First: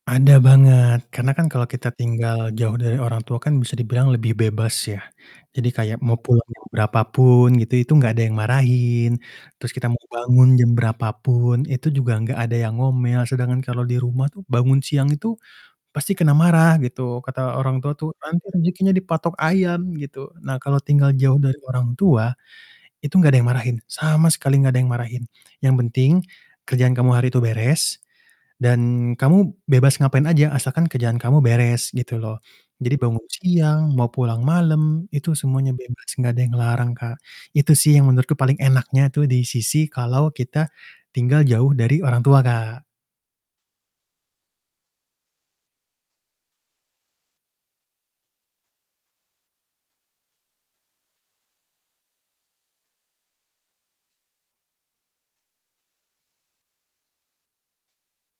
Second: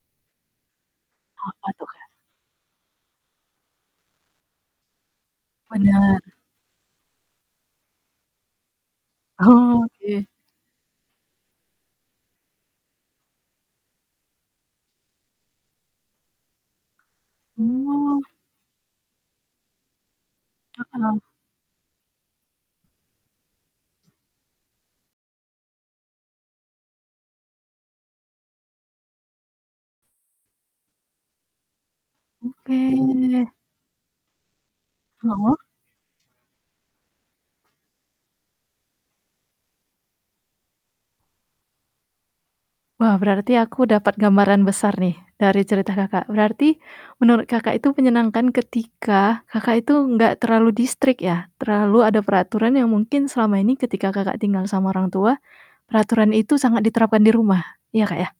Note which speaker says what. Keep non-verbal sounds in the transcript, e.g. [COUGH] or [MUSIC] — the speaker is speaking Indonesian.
Speaker 1: Ada banget karena kan
Speaker 2: Apa
Speaker 1: kalo
Speaker 2: tuh
Speaker 1: kita
Speaker 2: Kak?
Speaker 1: tinggal jauh dari orang tua kan bisa dibilang lebih bebas ya, jadi kayak mau
Speaker 2: Bener.
Speaker 1: pulang jam berapa pun gitu itu gak ada yang marahin, terus kita mau
Speaker 2: Oke.
Speaker 1: bangun jam berapa pun itu juga gak ada yang ngomel, sedangkan kalo di rumah tuh bangun siang itu, pasti kena marah gitu kata orang tua tuh,
Speaker 2: Oh.
Speaker 1: "Nanti rejekinya dipatok ayam," gitu. Nah kalo tinggal
Speaker 2: [UNINTELLIGIBLE]
Speaker 1: jauh dari orang tua, itu nggak ada yang marahin, sama sekali nggak ada yang marahin, yang penting, kerjaan kamu hari itu beres, dan kamu bebas ngapain aja asalkan kerjaan kamu beres gitu loh, jadi bangun,
Speaker 2: Oke.
Speaker 1: siang mau pulang malam itu
Speaker 2: Heeh.
Speaker 1: semuanya bebas gak ada yang ngelarang Kak, itu sih yang menurutku paling enaknya tuh di sisi kalau kita, tinggal jauh dari orang tua, Kak.
Speaker 2: Wah, berarti aku dapat gambaran besar nih dari cerita Kakak berarti, menurut Kakak itu menyenangkan ketika Kakak itu enggak terlalu di-strict ya? terlalu ada peraturan yang mungkin selama ini ketika Kakak tinggal sama orang tua, peraturan itu sangat diterapkan di rumah, iya, Kak, ya?